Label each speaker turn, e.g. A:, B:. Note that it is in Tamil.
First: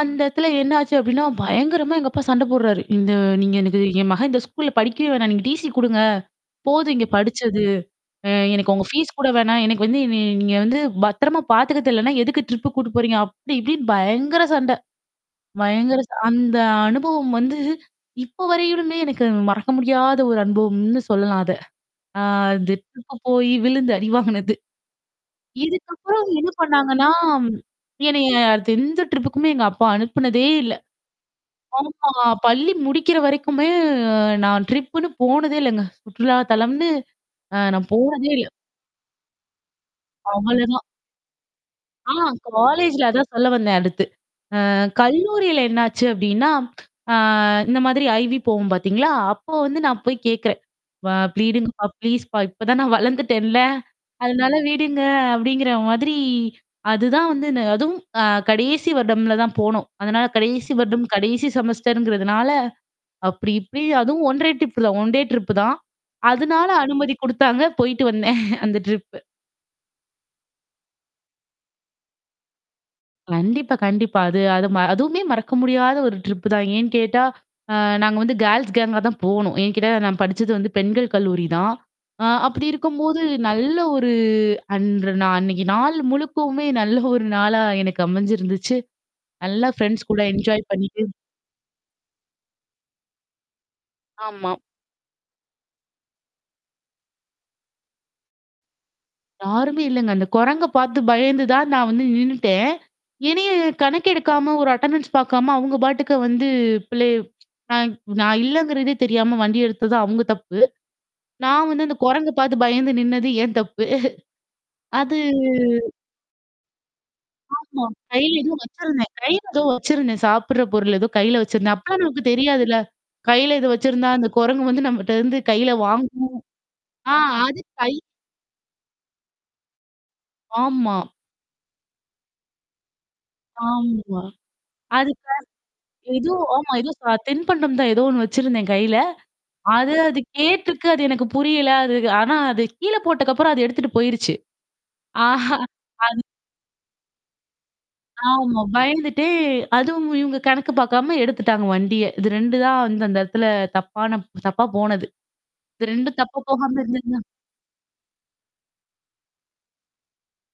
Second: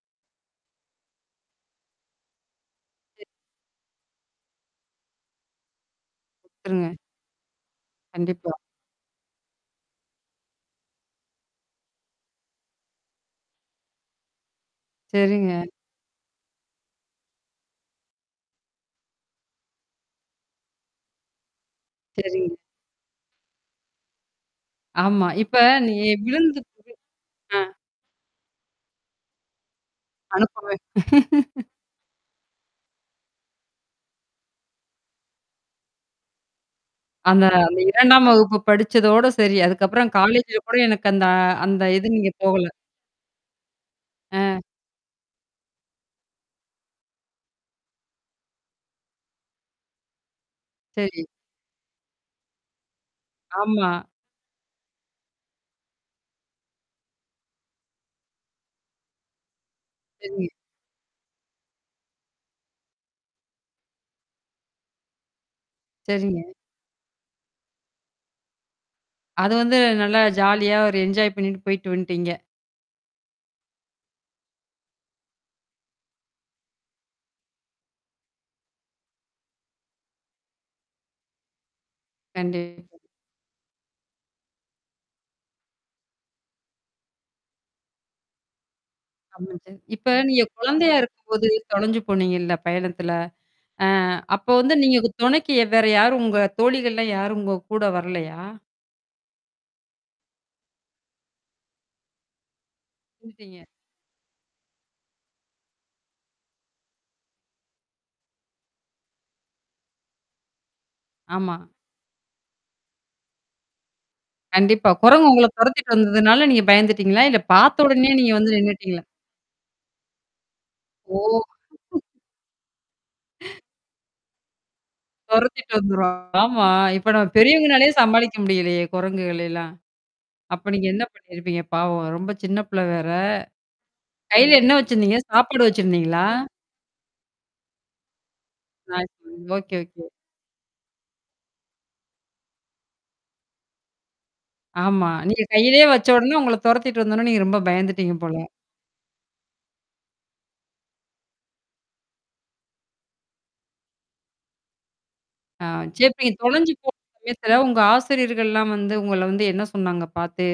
A: அந்த இடத்துல என்னாச்சு அப்படின்னா பயங்கரமா எங்க அப்பா சண்ட போடுறாரு. இந்த
B: சரி.
A: நீங்க எனக்கு "என் மகன் இந்த ஸ்கூல்ல படிக்கவே வேணாம். நீங்க டிசி குடுங்க. போதும்
B: சரிங்க.
A: இங்க படிச்சது. அ
B: கண்டிப்பா.
A: எனக்கு உங்க ஃபீஸ் கூட வேணாம். எனக்கு வந்து நீ நீங்க வந்து பத்திரமா பார்த்துக்கத் தெரியலைன்னா, எதுக்கு ட்ரிப்பு கூட்டிட்டு போறீங்க?" அப்டி இப்டின்னு பயங்கர சண்டை.
B: சரிங்க.
A: பயங்கர ச அந்த அனுபவம் வந்து, இப்ப வரையிலுமே எனக்கு மறக்க முடியாத ஒரு அனுபவம்னு சொல்லலாம் அத. ஆ
B: சரி.
A: அந்த டிரிப்புக்கு போய் விழுந்து அடி வாங்குனது.
B: ஆமா. இப்ப நீ
A: இதுக்கப்புறம் என்ன
B: விழுத்து போய்
A: பண்ணாங்கன்னா,
B: ஆ.
A: என்னைய அடுத்து எந்த ட்ரிப்புக்குமே எங்க அப்பா அனுப்புனதே இல்ல.
B: அனுப்பவே
A: ஆமா. பள்ளி முடிக்கிற வரைக்குமே நான் ட்ரிப்புன்னு போனதே இல்லங்க. சுற்றுலா தளம்னு.
B: அந்த
A: ஆ
B: அந்த
A: நான்
B: 2ஆம்
A: போனதே இல்ல.
B: வகுப்பு படிச்சதோட சரி. அதுக்கப்புறம் காலேஜ்ல கூட
A: அவ்வளதான்.
B: எனக்கு அந்த அ அந்த இது
A: ஆ
B: நீங்க போகல.
A: காலேஜ்ல அதான் சொல்ல வந்தேன் அடுத்து.
B: அ.
A: அ கல்லூரியில என்னாச்சு அப்படின்னா, அ இந்த மாதிரி ஐவி போவோம் பார்த்தீங்களா? அப்போ வந்து நான் போய் கேட்கறேன். "அப்பா!
B: சரி.
A: ப்ளீஸுங்கப்பா ப்ளீஸ்ப்பா, இப்பதான் நான் வளர்ந்துட்டேன்ல.
B: ஆமா.
A: அதனால விடுங்க" அப்படிங்கிற மாதிரி, அதுதான் வந்து அதுவும் அ கடைசி வருடம்ல தான் போனோம். அதனால
B: சரி.
A: கடைசி வருடம் கடைசி செமஸ்டர்ங்கிறதுனால அப்படி இப்படி அதுவும் ஒன்டே ட்ரிப்புதான் ஒன்டே ட்ரிப் தான்.
B: சரிங்க.
A: அதனால அனுமதி குடுத்தாங்க. போயிட்டு வந்தேன். அந்த ட்ரிப்பு.
B: அது வந்து நல்லா ஜாலியா, ஒரு என்ஜாய் பண்ணிட்டு போயி்ட்டு வந்துட்டீங்க.
A: கண்டிப்பா, கண்டிப்பா. அது அது ம அதுவுமே மறக்க முடியாத ஒரு ட்ரிப் தான். ஏன்னு கேட்டா, அ நாங்க வந்து கேர்ள்ஸ் கேங்கா தான் போணோம். ஏன்னு கேட்டா, நான் படிச்சது வந்து பெண்கள் கல்லூரி தான். ஆ
B: கண்டி
A: அப்படி இருக்கும்போது நல்ல ஒரு அன்று நா அன்னைக்கு நாள் முழுக்கவுமே நல்ல ஒரு நாளா எனக்கு அமைஞ்சிருந்துச்சு.
B: ஆமா. ச
A: நல்லா ஃப்ரெண்ட்ஸ்
B: இப்ப
A: கூட
B: நீங்க
A: என்ஜாய்
B: குழந்தையா
A: பண்ணிட்டு
B: இருக்கும்போது தொலஞ்சு போனீங்கல்ல பயணத்தில? அ அப்போ
A: ஆமா.
B: வந்து நீங்க தொணைக்கு வ் வேற யாரும், உங்க தோழிகள்லாம் யாரும் உங்க கூட வரலையா?
A: யாருமே இல்லங்க. அந்த குரங்க பார்த்து பயந்து தான் நான் வந்து நின்னுட்டேன். என்னைய
B: நின்னுட்டீங்க.
A: கணக்கு எடுக்காம, ஒரு அட்டெண்டன்ஸ் பாக்காம, அவுங்க பாட்டுக்க வந்து பிள்ளய நான் நான் இல்லங்கிறதே தெரியாம வண்டி எடுத்தது தான் அவுங்க தப்பு.
B: ஆமா.
A: நான் வந்து அந்த குரங்க பார்த்து பயந்து நின்னது என் தப்பு.
B: கண்டிப்பா.
A: அது
B: குரங்கு உங்கள தொறத்திட்டு வந்ததுனால நீங்க பயந்துட்டீங்களா? இல்ல பார்த்த
A: ஆமா.
B: உடனே நீங்க
A: கையில ஏதோ
B: வந்து நின்னுட்டீங்களா?
A: வச்சிருந்தேன். கையில ஏதோ வச்சிருந்தேன். சாப்புடுற பொருள் ஏதோ
B: ஓ!
A: கையில வச்சிருந்தேன். அப்பலாம் நமக்கு தெரியாதுல்ல. கையில இத வச்சிருந்தா, அந்த குரங்கு வந்து நம்மட்ட இருந்து கையில
B: தொரத்திட்டு வந்துரும்.
A: வாங்கும்.
B: ஆமா. இப்ப
A: ஆ
B: நம்ம
A: அது
B: பெரியவங்கனாலயே
A: கை
B: சமாளிக்க முடியலையே குரங்குகள எல்லாம்? அப்ப நீங்க
A: ஆமா.
B: என்ன பண்ணியிருப்பீங்க? பாவம். ரொம்ப சின்ன பிள்ளை வேற?
A: ஆம்மா.
B: கையில என்ன வச்சிருந்தீங்க?
A: அதுக்கா
B: சாப்பாடு வச்சிருந்தீங்களா?
A: ஏதோ ஆமா. ஏதோ ச தின்பண்டம் தான் ஏதோ ஒண்ணு வச்சிருந்தேன் கையில.
B: ஆ. சரி. ஓகே,
A: அது
B: ஓகே.
A: அது கேட்டுருக்கு. அது எனக்கு புரியல. அது ஆனா அது கீழ போட்டக்கப்புறம் அது எடுத்துட்டு போயிருச்சு.
B: ஆமா. நீங்க
A: ஆஹா
B: கையிலேயே வச்ச
A: அது
B: உடனே, உங்கள தொரத்திட்டு வந்த உடனே நீங்க ரொம்ப பயந்துட்டீங்க போல.
A: ஆமா. பயந்துட்டு அதுவும் இவங்க கணக்கு பார்க்காம எடுத்துட்டாங்க வண்டிய. இது 2 தான் வந்து அந்த இடத்துல தப்பான தப்பா போனது.
B: ஆ
A: இந்த
B: சேரி
A: 2
B: இப்ப நீங்க
A: தப்பு
B: தொலஞ்சு
A: போகாம
B: போ
A: இருந்தந்தா
B: சமயத்தில, உங்க ஆசிரியர்கள்லாம் வந்து உங்கள வந்து என்ன சொன்னாங்க பார்த்து?